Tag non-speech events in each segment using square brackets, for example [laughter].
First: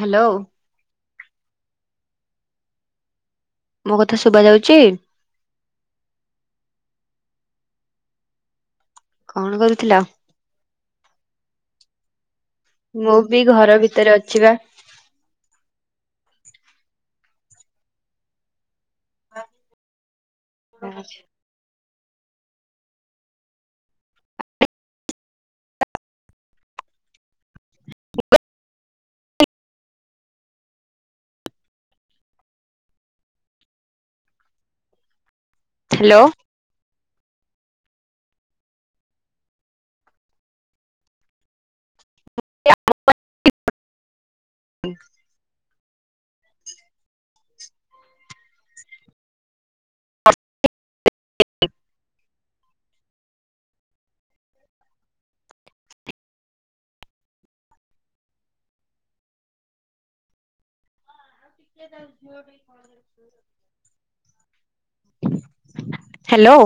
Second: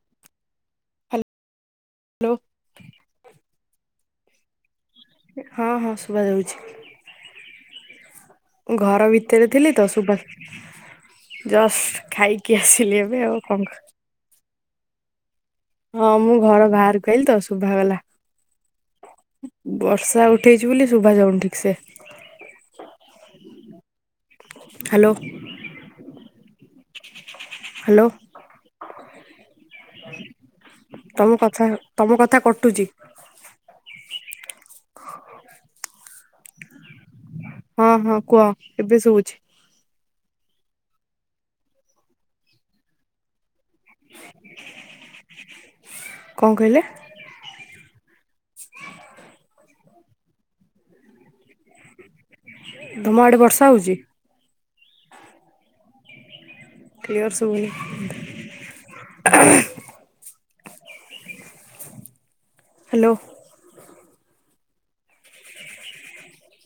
Hello. ଲୋ। ମୋ କଥା ଶୁବା ଯାଉଛି। ହଁ ହଁ ଶୁବାଯାଉଛି। ଘର ଭିତରେ କଣ ଥିଲି ତ କରୁଥିଲ? ସୁବା ଜଷ୍ଟ ଖାଇ କି ଆସିଲି ମୁଁ ଏବେ ଆଉ ବି କଣ ଘର କ ଭିତରେ ଅଛି ବା। ହଁ ମୁଁ ଘର ବାହାରକୁ ଆଇଲିି ତ ଶୁଭା ଗଲା ବର୍ଷା ଉ ଉଠେଇଛି ବୋଲି ଶୁଭା ଯାଉନି ଠିକ ସେ। ହାଲୋ। ହାଲୋ। ତମ କଥା ତମ କଥା କଟୁଚି। ହାଲୋ। ହଁ ହଁ କୁହ ଏବେ ଶୁଭୁଚି‌। [unintelligible] କଣ କହିଲେ। [unintelligible] [inaudible] ତମ ଆଡ଼େ ବର୍ଷା ହୋଉଚି। କ୍ଲିୟର ଶୁଭୁନି। ହଁ [unintelligible] ଟିକ ଦ ଜୋର ବି [unintelligible] ହାଲୋ। ହାଲୋ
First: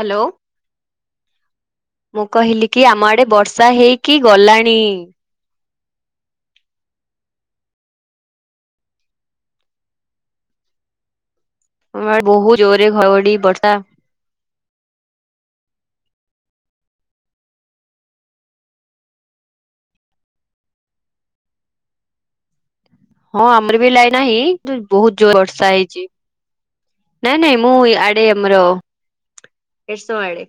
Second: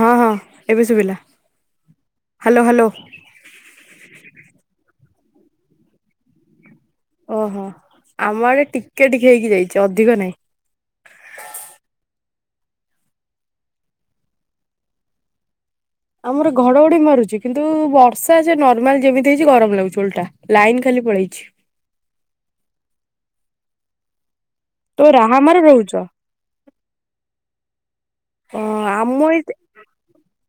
ହଁ ହଁ ଏବେ ଶୁବିଲା। ମୁଁ କହିଲି କି ଆମ ଆଡେ ବର୍ଷା ହେଇକି ଗଲାଣି। ଓହୋ ଆମ ଆଡେ ଟିକେ ଟିକେ ହେଇକି ଯାଇଛି ଅଧିକ ନାହିଁ। ଆମ ଆଡେ ବହୁ ଜୋରରେ ଘଢଘଢି ବର୍ଷା। ଆମର ଘଢଘଢି ମାରୁଛି କିନ୍ତୁ ବର୍ଷା ସେ ନର୍ମାଲ ଯେମିତି ହେଇଛି ଗରମ ଲାଗୁଛି ଓଲଟା ଲାଇନ ଖାଲି ପଳେଇଛି। ହଁ ଆମର ବି ଲାଇ ନାହିଁ ତ ବହୁତ ଜୋର ରାହାମାରେ ବର୍ଷା ରହୁଛ ହେଇଛି। ନାଇଁ ନାଇଁ ମୁଁ ଆଡେ ଆମର ଅ ଆମ ଏ [unintelligible]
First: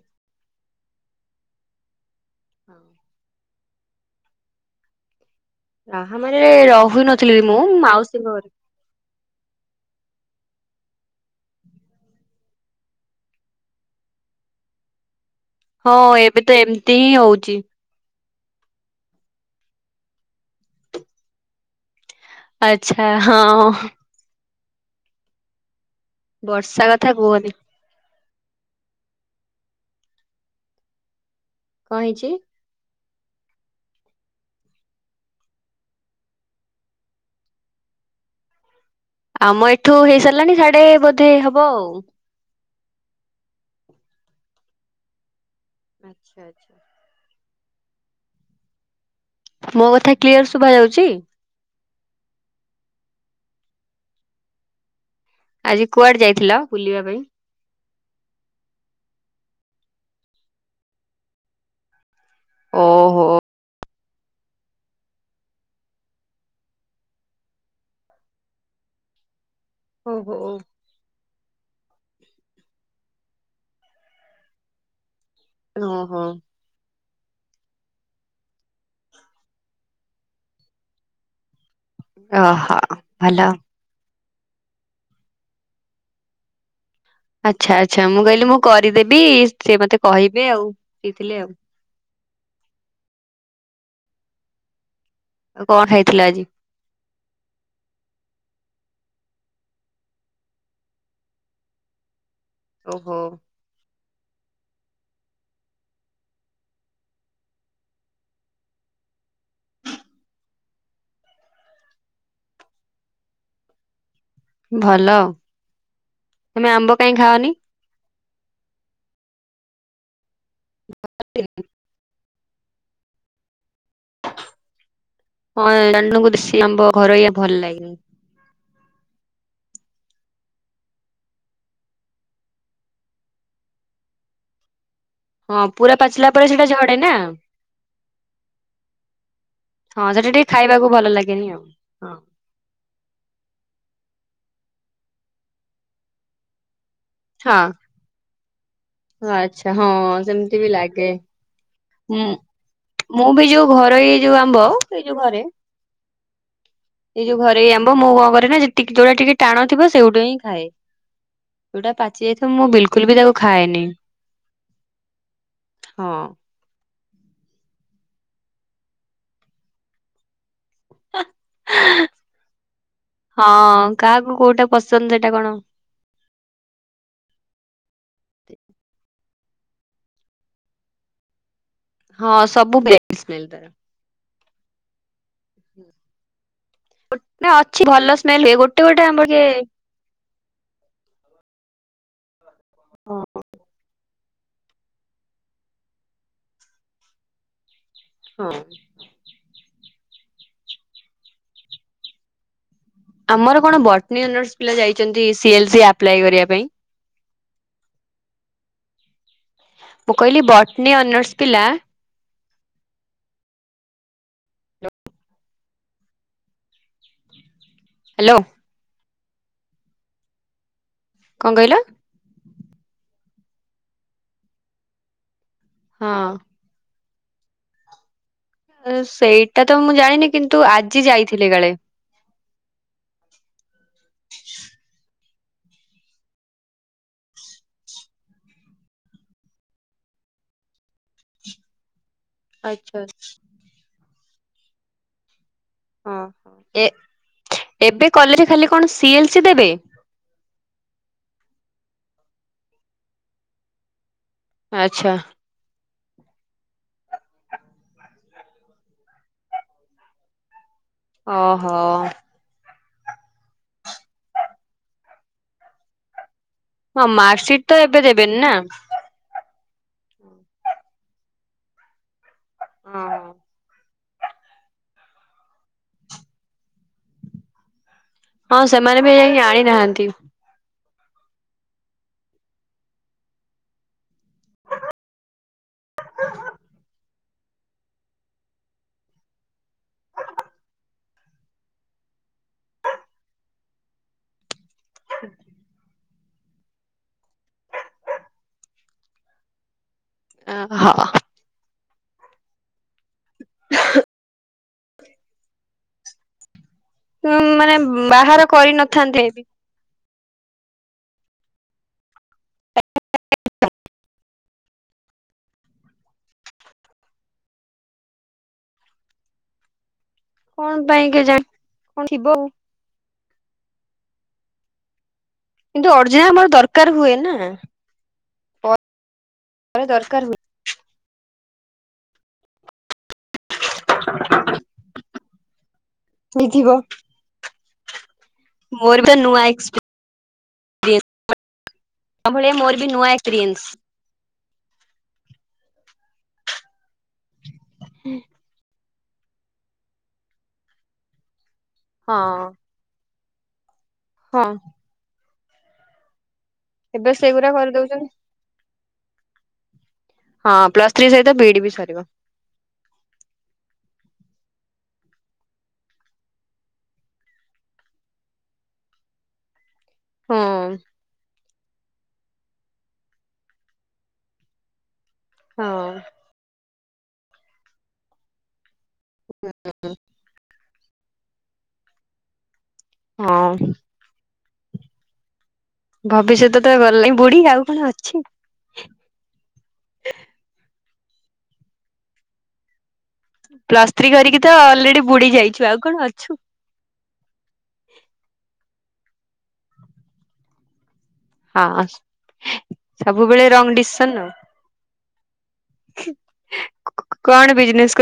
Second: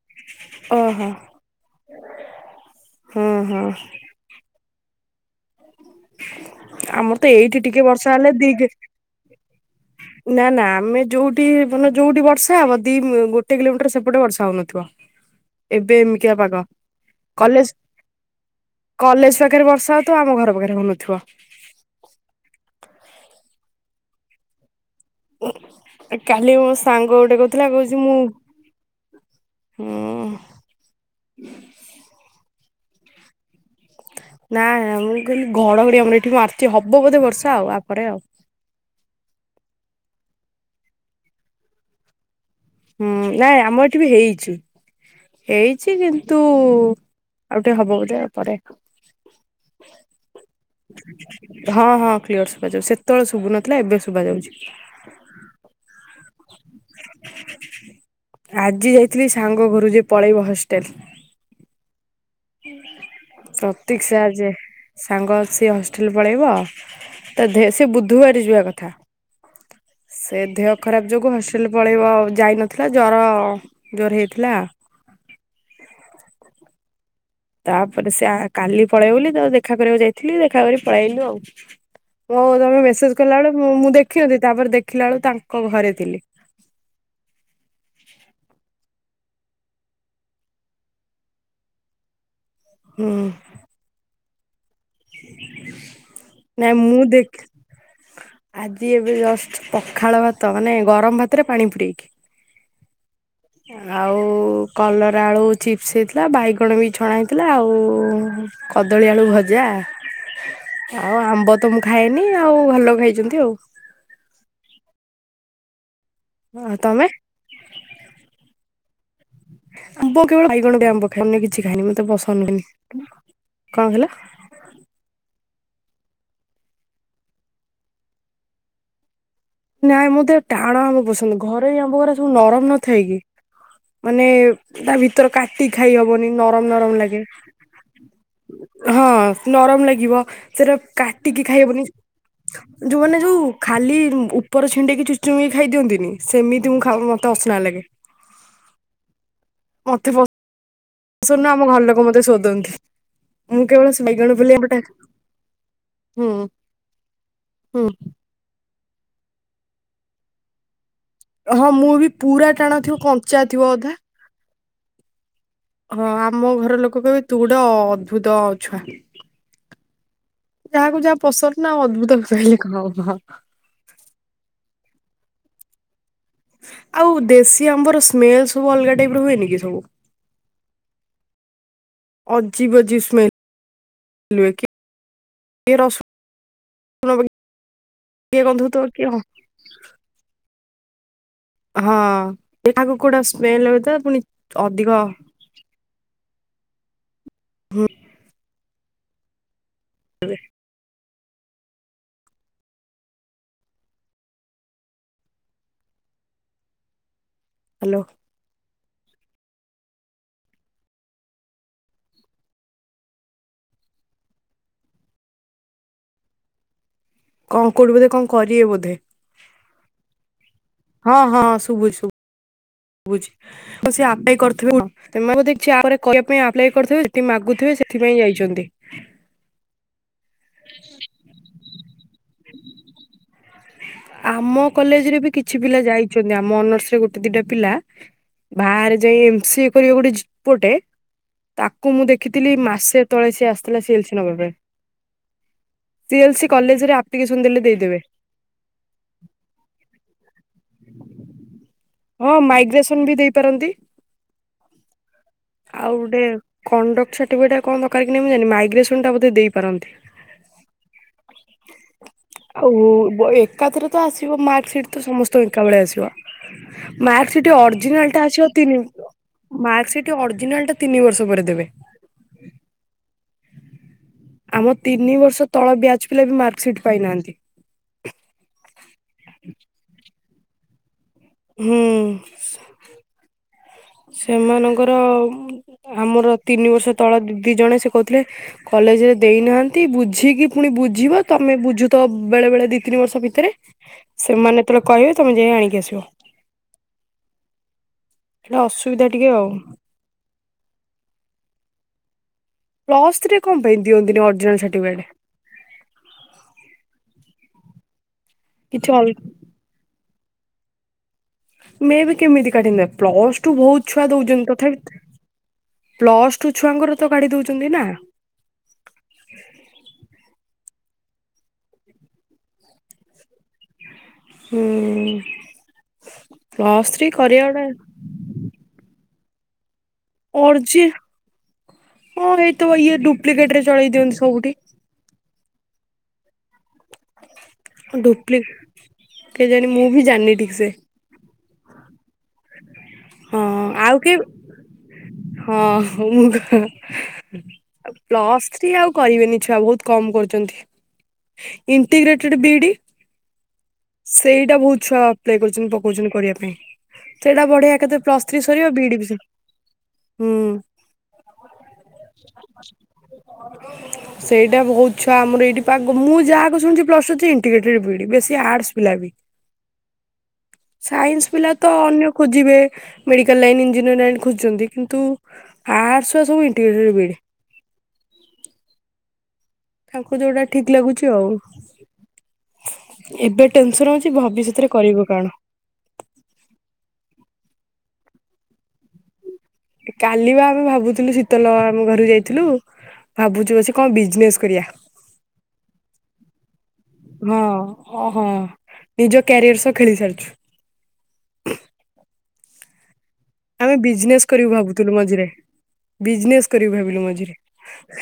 ଓହୋ ହୁଁ ହୁଁ। ରାହାମା ରେ ରହୁ ଆମର ତ ନଥିଲି ଏଇଠି ମୁଁ ଟିକେ ବର୍ଷା ହେଲେ ମାଉସୀଙ୍କ ଘରେ ଦି ନା ନା ଆମେ ଯୋଉଠି ମାନେ ଯୋଉଠି ବର୍ଷା ହବ ଦି ଗୋଟେ କିଲୋମିଟର ସେପଟେ ବର୍ଷା ହୋଉନଥିବ। ହଁ ଏବେ ତ ଏମିତି ହିଁ ହୋଉଚି। କଲେଜ କଲେଜ ପାଖରେ ବର୍ଷା ହଉଥିବ ଆମ ଘର ପାଖରେ ହୋଉନଥିବ। ଆଚ୍ଛା ହଁ। କାଲି ମୋ ବର୍ଷା କଥା ସାଙ୍ଗ ଗୋଟେ କୁହନି କହୁଥିଲା କହୁଚି ମୁଁ। କଁ ହେଇଚି? ନା ନା ମୁଁ କହିଲି ଘଢଘଢି ଆମର ଏଠି ମାରଚି ହବ ବୋଧେ ବର୍ଷା ୟା ପରେ ଆଉ। ଆମ ଏଠୁ ହେଇ ସାରିଲାଣି ସାଢେ ବୋଧେ ହବ ଆଉ। ହୁଁ ନାଇଁ ଆମ ଏଠି ବି ହେଇଚି-ହେଇଚି ଆଚ୍ଛା କିନ୍ତୁ ଆଚ୍ଛା। ଆଉ ଟିକେ ହବ ବୋଧେ ପରେ। ମୋ କଥା କ୍ଲିୟର ଶୁଭା ଯାଉଚି? ହଁ-ହଁ କ୍ଲିଅର ଶୁଭା ଯାଉଚି ସେତବେଳେ ଶୁଭୁନଥିଲା ଏବେ ଶୁଭା ଯାଉଚି। ଆଜି କୁଆଡେ ଯାଇଥିଲ ବୁଲିବା ପାଇଁ? ଆଜି ଯାଇଥିଲି ସାଙ୍ଗ ଘରୁକୁ ଯିଏ ପଳେଇବ ହଷ୍ଟେଲେ। ଓହୋ। [unintelligible] ଆଜେ ସାଙ୍ଗ ସେ ହଷ୍ଟେଲ ପଳେଇବ ତ ଧେ ସେ ବୁଧୁବାରେ ଯିବା କଥା। ଓହୋ। ସେ ଦେହ ଖରାପ ଯୋଗୁ ହଷ୍ଟେଲ୍ ପଳେଇବ ଯାଇନଥିଲା ଜର ଜୋର ହେଇଥିଲା। ହଁ-ହଁ। ତାପରେ ସେ ଆ କାଲି ପଳେଇବ ବୋଲି ତ ଦେଖା କରିବାକୁ ଯାଇଥିଲି ଦେଖା କରିକି ପଳେଇ ଆଇଲୁ ଆଉ। ହଉ ତମେ ମେସେଜ୍ ଭଲ। କଲା ବେଳେ ମୁଁ ଦେଖିନଥିଲି ତାପରେ ଦେଖିଲା ବେଳକୁ ତାଙ୍କ ଘରେ ଥିଲି। ଆଚ୍ଛା-ଆଚ୍ଛା ମୁଁ କହିଲି ମୁଁ କରିଦେବି ସିଏ ମତେ କହିବେ ଆଉ ସିଇଥିଲେ ଆଉ। ହୁଁ। ହଁ [inaudible] ଆଉ କଣ ଖାଇଥିଲ ଆଜି? ନା ମୁଁ ଦେଖି ଆଜି ଏବେ ଜଷ୍ଟ ପଖାଳ ଭାତ ମାନେ ଗରମ ଭାତରେ ପାଣି ପୁରେଇକି। ଓହୋ। ଆଉ କଲରା ଆଳୁ ଚିପ୍ସ ହେଇଥିଲା ବାଇଗଣ ବି ଛଣା ହେଇଥିଲା ଆଉ କଦଳୀ ଆଳୁ ଭଜା। ଆଉ ଆମ୍ବ ତ ମୁଁ ଖାଏନି ଆଉ ଭଲ ଖାଇଛନ୍ତି ଆଉ। ଭଲ ତମେ ଆମ୍ବ କାହିଁକି ଖାଅନି? ଆମ୍ବ କେବଳ ବାଇଗଣ [unintelligible] ଆମ୍ବ ଖାଏ ଅନ୍ୟ କିଛି ଖାଏନି ମତେ [unintelligible] କଁ କହିଲ? ହଁ [unintelligible] ଦେଶି ଆମ୍ୱ ଘରୟା ଭଲ ଲାଗେନି। ନାଇଁ ମୋତେ ଟାଣ ଆମ ପସନ୍ଦ ଘରୋଇ ଆମ୍ୱଗୁଡା ସବୁ ନରମ ନଥାଏ କିି ମାନେ ତା ଭିତର ହଁ କାଟିକି ପୁରା ଖାଇ ପାଚିଲା ହବନି ପରେ ସେଇଟା ଝଡେ ନରମ-ନରମ ନା ଲାଗେ। ହଁ ନରମ ହଁ ଲାଗିବ ଟିକେ ସେଟା ଖାଇବାକୁ ଭଲ ଲାଗେନି କାଟିକି ଆଉ। ଖାଇ ହବନି। ଯୋଉ ମାନେ ଯୋଉ ଖାଲି ଉପର ଛିଣ୍ଡେଇକି ଚୁଚୁମିକି ଖାଇ ଦିଅନ୍ତିନି ସେମିତି ମୁଁ ଖାଉ [unintelligible] ହଁ ଅସନା ଲାଗେ। ଆଚ୍ଛା ହଁ-ହଁ ସେମିତି ବି ଲାଗେ। ତୁନା ଆମ ଘରଲୋକ। ହୁଁ ମୁଁ ବି ଯୋଉ ସେ ଘରୋଇ ବାଇଗଣ ଯୋଉ ବିଲାତି ଆମ୍ବ ପଟା ଏଇ ଯୋଉ ଘରେ ହୁଁ। ଏଇ ଯୋଉ ଘରୋଇ ହୁଁ ଆମ୍ବ ମୁଁ କଣ କରେନା ଟିକେ ଯୋଉଟା ଟିକେ ଟାଣ ଥିବ ସେଇଗୁଟା ହିଁ ଖାଏ। ହଁ ମୁଁ ଯୋଉଟା ବି ପାଚି ଯାଇଥିବ ପୁରା ମୁଁ ଟାଣ ଥିବ ବିଲକୁଲ ବି ତାକୁ କଞ୍ଚା ଥିବ ଖାଏନି ଅଧା ହଁ ଆମ ଘର ଲୋକ କହିବେ ତୁ ଗୁଟେ ଅଦ୍ଭୁତ ଛୁଆ। ଯାହାକୁ ଯାହା ପସନ୍ଦ ନା ଅଦଦ୍ଭୁତ୍ କହିଲେ କଁ ହବ। ହଁ କାହାକୁ କୋଉଟା ପସନ୍ଦ ସେଟା କଣ ଆଉ ଦେଶୀ ଆମ୍ବର ସ୍ମେଲ୍ ସବୁ ଅଲଗା ଟାଇପ୍ ର ହୁଏନି କି ସବୁ? ହଁ ଅଜୀବ ସବୁ ଅଜୀବ [unintelligible] ସ୍ମେଲ ସ୍ମେଲ୍। ହୁଏ କିଏ କିଏ ରସୁଣ ପକେଇ ଗୋଟେ ଅଛି ଭଲ କିଏ ସ୍ମେଲ୍ ହୁଏ ଗନ୍ଧଉଥିବ ଗୋଟେ-ଗୋଟେ ହ- ଆମ୍ବ କିଏ ହଁ ଏ ତାକୁ କୋଉଟା ସ୍ମେଲ ଆଉଛି ତ ପୁଣି ଅଧିକ [unintelligible] ହଁ [unintelligible] ଆମର କଣ ବୋଟନୀ ଅନର୍ସ ପିଲା ଯାଇଛନ୍ତି, ସିଏଲସି ଆପ୍ଲାଏ କରିବା ପାଇଁ। ହେଲୋ ମୁଁ କହିଲି ବୋଟନୀ ଅନର୍ସ୍ ପିଲା କଣ କୋଉଠି ବୋଧେ, କଣ ହ୍ୟାଲୋ କରିବେ ବୋଧେ। ହଁ ହଁ କଣ କହିଲ ଶୁଭୁ ଶୁଭୁ ବୁଝି ସେ ଅପ୍ଲାଏ କରିିଥିବେ ତ ବୋଧେ ହଁ କରିବା ପାଇଁ ଏପ୍ଲାଏ କରିଥିବେ, ସେଥି ମାଗୁଥିବେ ସେଥିପାଇଁ ଯାଇଛନ୍ତି। ସେଇଟା ତ ମୁଁ ଜାଣିନି କିନ୍ତୁ ଆଜି ଯାଇଥିଲି କାଳେ। ଆମ କଲେଜରେ ବି କିଛି ପିଲା ଯାଇଛନ୍ତି, ଆମ ଅନର୍ସ ରେ ଗୋଟେ ଦିଟା ପିଲା। ବାହାରେ ଯାଇ ଏମସିଏ କରିବେ ଗୋଟେ ପୁଅ ଟେ। ତାକୁ ମୁଁ ଦେଖିଥିଲି ଆଚ୍ଛା ମାସେ ତଳେ ସିଏ ଆସିଥିଲା ସିଏଲସି ନେବା ପାଇଁ। ହଁ ସିଏଲସି ହଁ। ଏ କଲେଜରେ ଆପ୍ଲିକେସନ ଦେଲେ ଦେଇଦେବେ। ଏବେ କଲେଜରେ ଖାଲି କଣ ସିଏଲ୍ ସି ଦେବେ। ହଁ ମାଇଗ୍ରେସନ ବି ଦେଇପାରନ୍ତି। ଆଚ୍ଛା ଆଉ ଗୋଟେ କଣ୍ଡକ୍ଟ ସାର୍ଟିଫିକେଟ ଟା କଣ ଦରକାର କି ନାଇ ମୁଁ ଜାଣିନି, ମାଇଗ୍ରେସନ୍ ଟା ବୋଧେ ଦେଇପାରନ୍ତି। ଓହୋ ଆଉ ଏକାଥରେ ତ ଆସିବ ମାର୍କସିଟ ତ ସମସ୍ତଙ୍କ ଏକା ବଳେ ଆସିବ। ହଁ ମାର୍କସିଟ ତ ଏବେ ଅରିଜିନାଲ ଟା ଦେବେନି ଆସିବ ନା? ତିନି ମାର୍କସିଟ ଅରିଜିନାଲ ଟା ତିନି ବର୍ଷ ପରେ ଦେବେ। ହଁ ଆମ ତିନି ବର୍ଷ ତଳ ବେଞ୍ଚ ପିଲା ବି ମାର୍କସିଟ ପାଇନାହାନ୍ତି। ହଁ ସେମାନେ ବି ଯାଇକି ଆଣି ନାହାନ୍ତି। ହୁଁ ସେମାନଙ୍କର ଆମର ତିନି ବର୍ଷ ତଳ ଦି ଜଣେ ସେ କହୁଥିଲେ। କଲେଜରେ ଦେଇନାହାନ୍ତି ବୁଝିକି ପୁଣି ବୁଝିବ ତମେ ବୁଝୁ ତ ବେଳେ ବେଳେ ଦି ତିନି ବର୍ଷ ଭିତରେ ସେମାନେ ଯେତେବେଳେ କହିବେ, ତମେ ଯାଇ ଆଣିକି ଆସିବ। ସେଟା ଅସୁବିଧା ଟିକେ ଆଉ ଆ ହଁ ହଁ ପ୍ଲ ଥ୍ରୀରେ କଣ ପାଇଁ ଦିଅନ୍ତିି ନି ଅରିଜିନାଲ୍ ସାର୍ଟିଫିକେଟ। ମାନେ ବାହାର କିଛି ଅଲ କରିନଥାନ୍ତେ ବି। ମେବି କେମିତି କାଟିବ ପ୍ଲସ ଟୁ ବହୁତ ଛୁଆ ଦଉଛନ୍ତି ତଥାପି ପ୍ଲସ ଟୁ ଛୁଆଙ୍କର ତ କାଢି ଦଉଛନ୍ତି ନା। କଣ ପାଇଁ କେ ଜାଣି, କଣ ଥିବ ଆଉ। ହୁଁ କିନ୍ତୁ ଓରିଗିନାଲ ଆମର ପ୍ଲସ ଦରକାର ଥ୍ରୀ ହୁଏ ନା, କରିବା ଗୋଟେ ପରେ ଦରକାର ହୁଏ। ପର୍ ଯେ, ହଁ ଏଇତ ଇଏ ଡୁପ୍ଲିକେଟରେ ଚଳେଇ ଦିଅନ୍ତି ସବୁଠି। ବି ଥିବ। ଡୁପ୍ଲି ମୋର ବି କେ ଜାଣି ମୁଁ ବି ଜାଣିନି ଠିକ ସେ। ତା ଭଳିଆ ମୋର ବି ନୂଆ ହଁ ଏକ୍ସପିରିନ୍ସ। ଆଉ କି ହଁ ମୁ ପ୍ଲସ୍ ଥ୍ରୀ ଆଉ କରିବେନି ଛୁଆ। ବହୁତ କମ କରୁଛନ୍ତି। ହଁ ଇଣ୍ଟିଗ୍ରେଟେଡ୍ ବିଇ ଡି ହଁ ସେଇଟା ବହୁତ ଛୁଆ ଆପ୍ଲାଏ କରୁଛନ୍ତି। ପକଉଛନ୍ତି କରିବା ପାଇଁ। ଏବେ ସେଇଟା ସେଗୁରା ବଢିଆ। ଏକାଥରେ କରିଦଉଛନ୍ତି। କେ ପ୍ଲସ ଥ୍ରୀ ସରିବ ବିଡି ବି ସ ହଁ ପ୍ଲସ୍ ଥ୍ରୀ ସହିତ ବିଇଡି ବି ସରିବ। ସେଇଟା ବହୁତ ଛୁଆ ଆମର ଏଇଠି ମୁଁ ଯାହାକୁ ଶୁଣିଛି ପ୍ଲସ୍ ଥ୍ରୀ ସରୁଚି ଇଣ୍ଟିଗ୍ରେଟେଡ ବିଇଡି ପିଲା ବି ହଁ ସାଇନ୍ସ ପିଲା ତ ଅନ୍ୟ ଖୋଜିବେ। ମେଡ଼ିକାଲ ଲାଇନ୍ ଇଞ୍ଜିନିୟର ଲାଇନ୍ ଖୋଜୁଛନ୍ତି। କିନ୍ତୁ ହଁ ଆର୍ଟ୍ସ ର ସବୁ ଇଣ୍ଟିଗ୍ରେଟଡ ବିଇଡି। ହ ତାଙ୍କୁ ଯୋଉଟା ଠିକ ଲାଗୁଛି ଆଉ। ଏବେ ହଁ ଟେନସନ ଅଛି କି ଭବିଷ୍ୟତରେ କରିବୁ କଣ ଭବିଷ୍ୟତ ତ ଗଲାନି ବୁଡି। ଆଉ କଣ ଅଛି କାଲି ବା ଆମେ ଭାବୁଥିଲୁ ଶୀତଲ ଆମ ଘରକୁ ଯାଇଥିଲୁ ଭାବୁଛୁ ବସି ପ୍ଲସ୍ କଣ ଥ୍ରୀ କରିକି ବିଜନେସ୍ ତ କରିବା। ଅଲରେଡି ବୁଡି ଯାଇଛୁ ଆଉ କଣ ଅଛୁ। ହଁ ଓ ହଁ ନିଜ କ୍ୟାରିୟର ସହ ଖେଳି ସାରିଛୁ। ହଁ ସବୁବେଳେ ରଙ୍ଗ ଆମେ ଡିସିସନ ବିଜନେସ୍ ଆଉ। କରିବୁ ଭାବୁଥିଲୁ ମଝିରେ। ବିଜନେସ କରିବି ଭାବିଲୁ ମଝିରେ କଣ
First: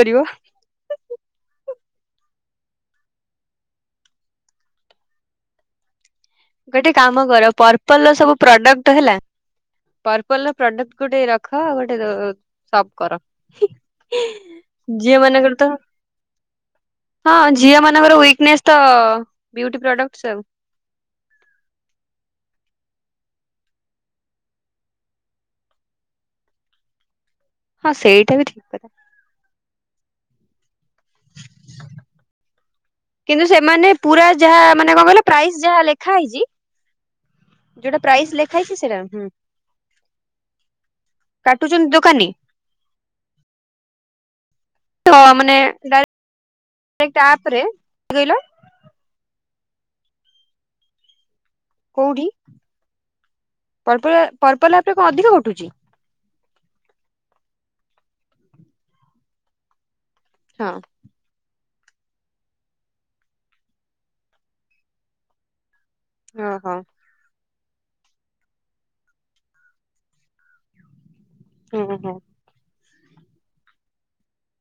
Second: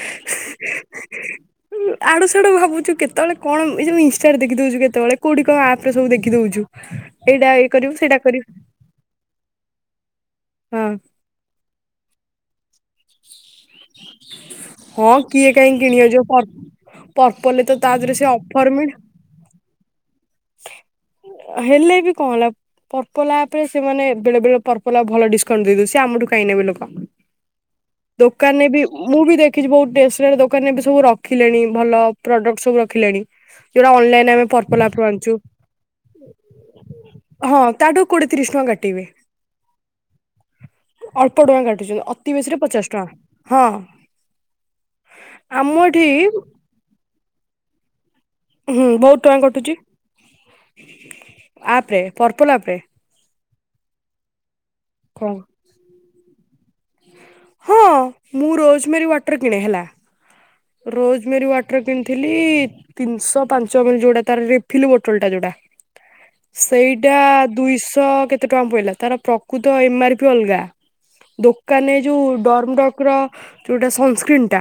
[unintelligible] ଆଡୁ ସିଆଡୁ ଭାବୁଛୁ କେତେବେଳେ କଣ ଏ ଯୋଉ ଇଷ୍ଟା ଦେଖିଦଉଛୁ କେତେବେଳେ କୋଉଠି କଣ ରେ ସବୁ ଦେଖି ଦଉଛୁ ଗୋଟେ କାମ କର ଏଇଟା ଏଇ କରିବୁ ପର୍ପଲ ର ସେଇଟା ସବୁ କରିବୁ ପ୍ରଡକ୍ଟ ହେଲା ପର୍ପଲ ର ହଁ ପ୍ରଡକ୍ଟ ଗୋଟେ ରଖ ଗୋଟେ ସପ କର ହ ହଁ କିଏ କାହିଁ କିଣି ବ ଯୋଉ ହଁ ପର୍ପଲରେ ତ ଝିଅ ତା ଦେହରେ ମାନଙ୍କର ସେ ୱିକନେସ୍ ଅଫର ତ ମିଳେ ବିଉଟି ପ୍ରଡକ୍ଟ ସବୁ ହେଲେ ବି କଣ ହେଲା ପରପଲ ଆପ୍ ରେ ସେମାନେ ବେଳେ ବେଳେ ପରପଲ ଆପ ଭଲ ଡିସକାଉଣ୍ଟ ଦେଇ ଦଉଚି। ସେ ଆମଠୁ କାହିଁ ନେବେ ଲୋକ ହଁ ସେଇଟା ଠିକ ଦୋକାନରେ ବି କଥା। ମୁଁ ବି ଦେଖିଛି ବହୁତ ଟେସ୍ନାରୀ ଦୋକାନରେ ସବୁ ରଖ ରଖିଲେଣି ଭଲ ପ୍ରଡକ୍ଟ ସବୁ ରଖିଲେଣି। କିନ୍ତୁ ସେମାନେ ଯୋଉଟା ପୁରା ଅନଲାଇନରେ ଆମେ ଯାହା ପର୍ପଲ ମାନେ କଣ କହିଲ ଆଣିଛୁ ପ୍ରାଇସ୍ ଯାହା ଲେଖା ହେଇଛି ହଁ ଯୋଉଟା ତାଠୁ କୋଡିଏ ପ୍ରାଇସ୍ ତିରିଶ ଲେଖା ଟଙ୍କା ହେଇଛି ସେଇଟା କାଟିବେ ହୁଁ ଅଳ୍ପ ଟଙ୍କା କାଟୁଛନ୍ତି। ଅତି ବେଶୀରେ ପଚାଶ ଟଙ୍କା। ହଁ ହ ଆମ ମାନେପ ଏଠି କହିଲ ହୁଁ ବହୁତ ଟଙ୍କା କଟୁଛି। ଆପରେ କୋଉଠି ପର୍ପଲ ଆପ ରେ ପର୍ପଲ ପର୍ପଲ ଆପ ରେ କଣ ଅଧିକ କଟୁଚି ହଁ। ମୁଁ ରୋଜମେରୀ ୱାଟର୍ କିଣେ ହେଲା ହଁ। ରୋଜମେରୀ ୱାଟର୍ କିଣିଥିଲି ତିନିଶହ ପାଞ୍ଚ ଏମ୍ ଏଲ ଯୋଉଟା ତାର ରି ବୋଟଲ ଟା ଯୋଉଟା ଓହୋ ସେଇ ଏଟା ଦୁଇଶହ କେତେ ଟଙ୍କା ପଇିଲା ତାର ପ୍ରକୃତ ଏମ ଆର ପି ଅଲଗା। କାଲି ହୁଁ ଏ ହୁଁ ଯୋଉ ଡରମ ଡକ ର ଯୋଉଟା ସନସ୍କ୍ରିନ୍ ଟା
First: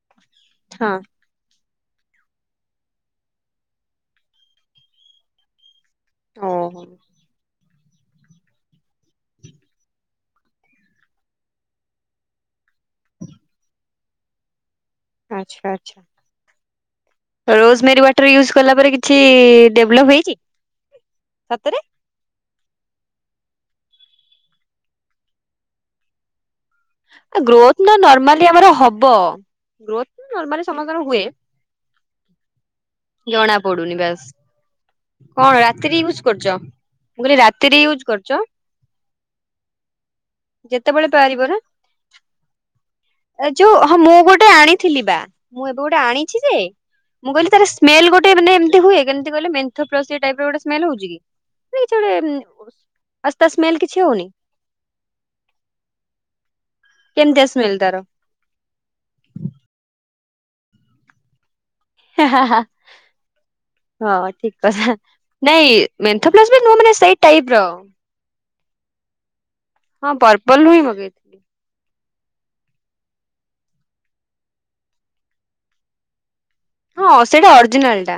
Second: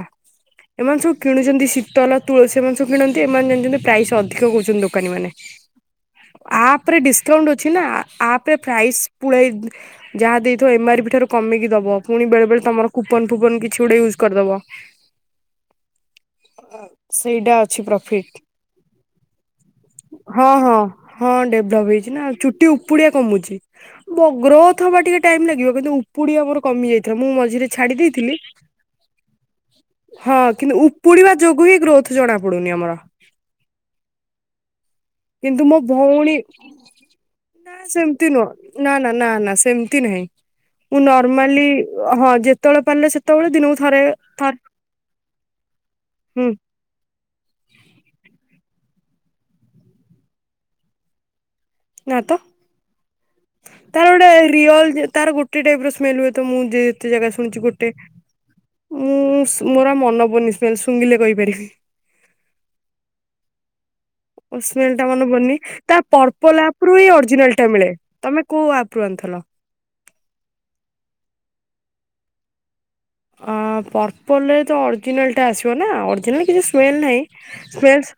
ହଁ ଏମାନେ ସବୁ କିଣୁଛନ୍ତି ଶୀତଲ ତୁଳସୀ ଏମାନେ ସବୁ କିଣନ୍ତି। ଏମାନେ ଜାଣିଛନ୍ତି ପ୍ରାଇସ୍ ଅଧିକ କହୁଛନ୍ତି ଦୋକାନୀ ମାନେ ଓହୋ ଆପରେ ଡିସ୍ ସ୍କାଉଣ୍ଟ୍ ଅଛି ନା। ଆପ୍ରେ ପ୍ରାଇସ୍ ପୁଳାଏ ଯାହା ଦେଇଥିବ ଏମ ଆର୍ ପି ଠାରୁ କମେଇକି ଦେବ। ପୁଣି ବେଳେ ବେଳେ ତୁମର କୁପନ୍ ଫୁପନ୍ କିଛି ଗୋଟେ ୟୁଜ୍ କରିଦବ। ଆଚ୍ଛା। ଆଚ୍ଛା। ସେଇଟା ଅଛି ରୋଜ୍ମେରୀ ପ୍ରଫିଟ ୱାଟର ୟୁଜ କଲା ପରେ କିଛି ଡେଭଲପ୍ ହେଇଛି। ହଁ ହଁ ହଁ, ସତରେ ଡେଭ୍ଲପ୍ ହେଇଛି। ନା ଚୁଟି ଉପୁଡିଆ କମୁଛି। ମୋ ଗ୍ରୋଥ୍ ହବା ଟିକେ ଟାଇମ ଲାଗିବ କିନ୍ତୁ ଉପୁଡିଆ ମୋର କମି ଯାଇଥିଲା। ମୁଁ ମଝିରେ ଗ୍ରୋଥ ଛାଡି ନା ଦେଇଥିଲି। ନର୍ମାଲି ଆମର ହବ ଗ୍ରୋଥ ହଁ ନର୍ମାଲି କିନ୍ତୁ ସମସ୍ତଙ୍କର ହୁଏ ଉପୁଡିବା ଯୋ ହିଁ ଗ୍ରୋଥ ଜଣା ପଡୁନି ଆମର। ଜଣା ପଡୁନି ବାସ୍। କଣ କିନ୍ତୁ ମୋ ରାତିରେ ୟୁଜ ଭଉଣୀ କରୁଛ ମୁଁ କହିଲି ନା ରାତିରେ ୟୁଜ କରୁଛ ସେମ୍ତି ନୁହଁ। ନା ନା ନା ନା ସେମତି ନାହିଁ। ଯେତେବେଳେ [unintelligible] ପାରିବ ନା ରୁମାଲି ହଁ ଯେତେବେଳେ ପାଇଲେ ସେତେବେଳେ ଯୋଉ ଦିନକୁ ହଁ ଥରେ ମୁଁ ଗୋଟେ ଆଣିଥିଲି ବା ମୁଁ ଏବେ ଗୋଟେ ଆଣିଛି ହୁଁ ଯେ ମୁଁ କହିଲି ତାର ସ୍ମେଲ ଗୋଟେ ମାନେ ଏମ୍ତି ହୁଏ, କେମିତି କହିଲେ ମେନ୍ଥପ୍ଲସ୍ ଟଇପ୍ର ଗୋଟ ସ୍ମେଲ୍ ହଉଛି କି? କିଛି ନା ତ ଗୋଟେ ଆସ୍ତା ସ୍ମେଲ୍ କିଛି ହଉନି। ପିଅର୍ଲ ତାର ଗୋଟେ ଟାଇପ୍ର ସ୍ମେଲ ହୁଏ ତ। ମୁଁ ଯେତେ ଜାଗା କେମିତିଆ ଶୁଣିଛି ସ୍ମେଲ ଗୋଟେ। ତାର ମୁଁ ମୋର ମନ ପଡୁନି ସ୍ମେଲ୍। ଶୁଙ୍ଗିଲେ କହି ପାରିବି। ହା ହା ହା। ହଁ ଠିକ୍ ଓ ସ୍ମେଲ କଥା। ଟା ମନେ ପଡୁନି ନାଇଁ ତା ମେଂଥପ୍ଲସ୍ ପର୍ପଲ ବି ଆପ ରୁ ମାନେ ହିଁ ସେଇ ଅରିଜିନାଲ ଟାଇପ୍ର। ଟା ମିଳେ। ତମେ କୋଉ ଆପ୍ ରୁ ଆଣିଥିଲ। ହଁ ପର୍ପଲରୁ ହଁ ମଗେଇ ଥିଲି। ହଁ ପର୍ପଲରେ ତ ଅରିଜିନାଲ୍ଟା ଆସିବ ନା। ଅରିଜିନାଲ୍ କିଛି ସ୍ମେଲ ହଁ ନାହିଁ। ସେଇଟା ସ୍ମେଲ ଅରିଜିନାଲଟା।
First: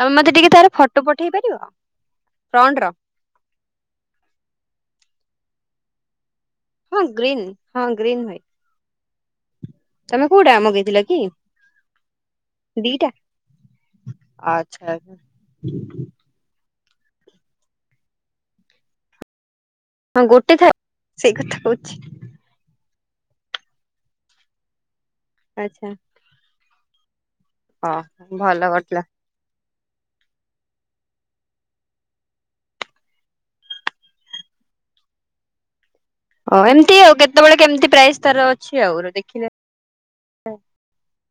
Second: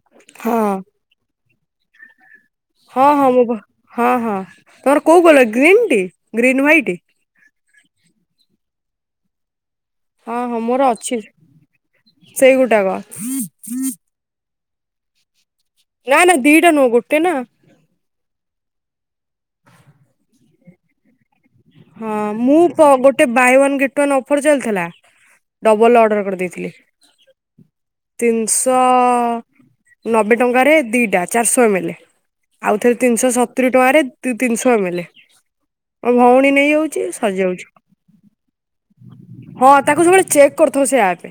ତମେ ମତେ ଟିକେ ତାର ହଁ ଫ ଫଟ ପଠେଇ ପାରିବ, ଫ୍ରଣ୍ଟର। ହଁ ହଁ ମୁଁ ହଁ ହଁ ତମର କୋଉ କଲର୍ ଗ୍ରୀନ୍ ଟି, ଗ୍ରୀନ୍ ହ୍ୱାଇଟ୍। ହଁ ଗ୍ରୀନ୍। ହଁ ଗ୍ରୀନ୍ ହ୍ୱାଇ ତମେ ହଁ କୋଉଟା ହଁ ମୋର ମଗେଇଥିଲ ଅଛି କି? ସେଇ ଗୋଟାକ ଦି ଟା ଆଚ୍ଛା। [unintelligible] ନା ନା ଦିଟା ନୁଅଁ। ଗୋଟେ ନା ହଁ ଗୋଟେ ଥାଉ। ସେଇ କଥା। କହୁଛି ହଁ। ମୁଁ ତ ଗୋଟେ buy one get one offer ଚାଲିଥିଲା। ଆଚ୍ଛା ଡବଲ୍ ଅର୍ଡର କରି ଦେଇଥିଲି ହଁ ଭଲ ତିନିଶ କରିଥିଲା। ନବେ ଟଙ୍କାରେ ଦିଟା ଚାରିଶହ ଏମ୍ ଏଲ୍। ଆଉଥରେ ତିନିଶହ ସତୁରି ଟଙ୍କାରେ ତିନିଶହ ଏମ୍ ଏଲ୍। ମୋ [unintelligible] ହଁ ଏମିତି ହଉଚି ଆଉ କେତେବେଳେ ସରିଯାଉଛି। କେମିତି ପ୍ରାଇସ୍ ତାର ଅଛି ଆଉ ଦେଖିଲେ ହଁ, ତାକୁ ସବୁବେଳେ ଚେକ୍ କରୁଥିବ ସେ ଆପ୍।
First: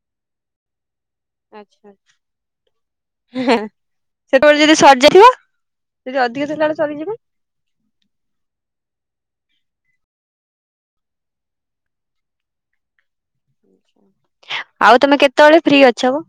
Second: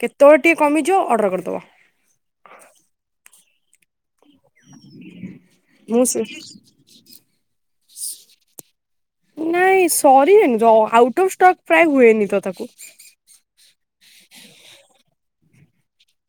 କେତେବେଳେ ଟିକେ କମିଯିବ ଅର୍ଡର କର ଆଚ୍ଛା। ହାଁ। ସେତବେଳେ ଯଦି ସରି ଯାଇଯିବ। ମୁଁ ଯଦି ସେ ଅଧିକ ଥିଲା ବେଳେ ସରିଯିବ। ନାଇଁ ସରି ଅନି ତ। ଆଉଟ ଅଫ୍ ଷ୍ଟକ୍ ପ୍ରାୟ ହୁଏନି ତ ତାକୁ। ଆଉ ତମେ କେତେବେଳେ ଫ୍ରି ଅଛ।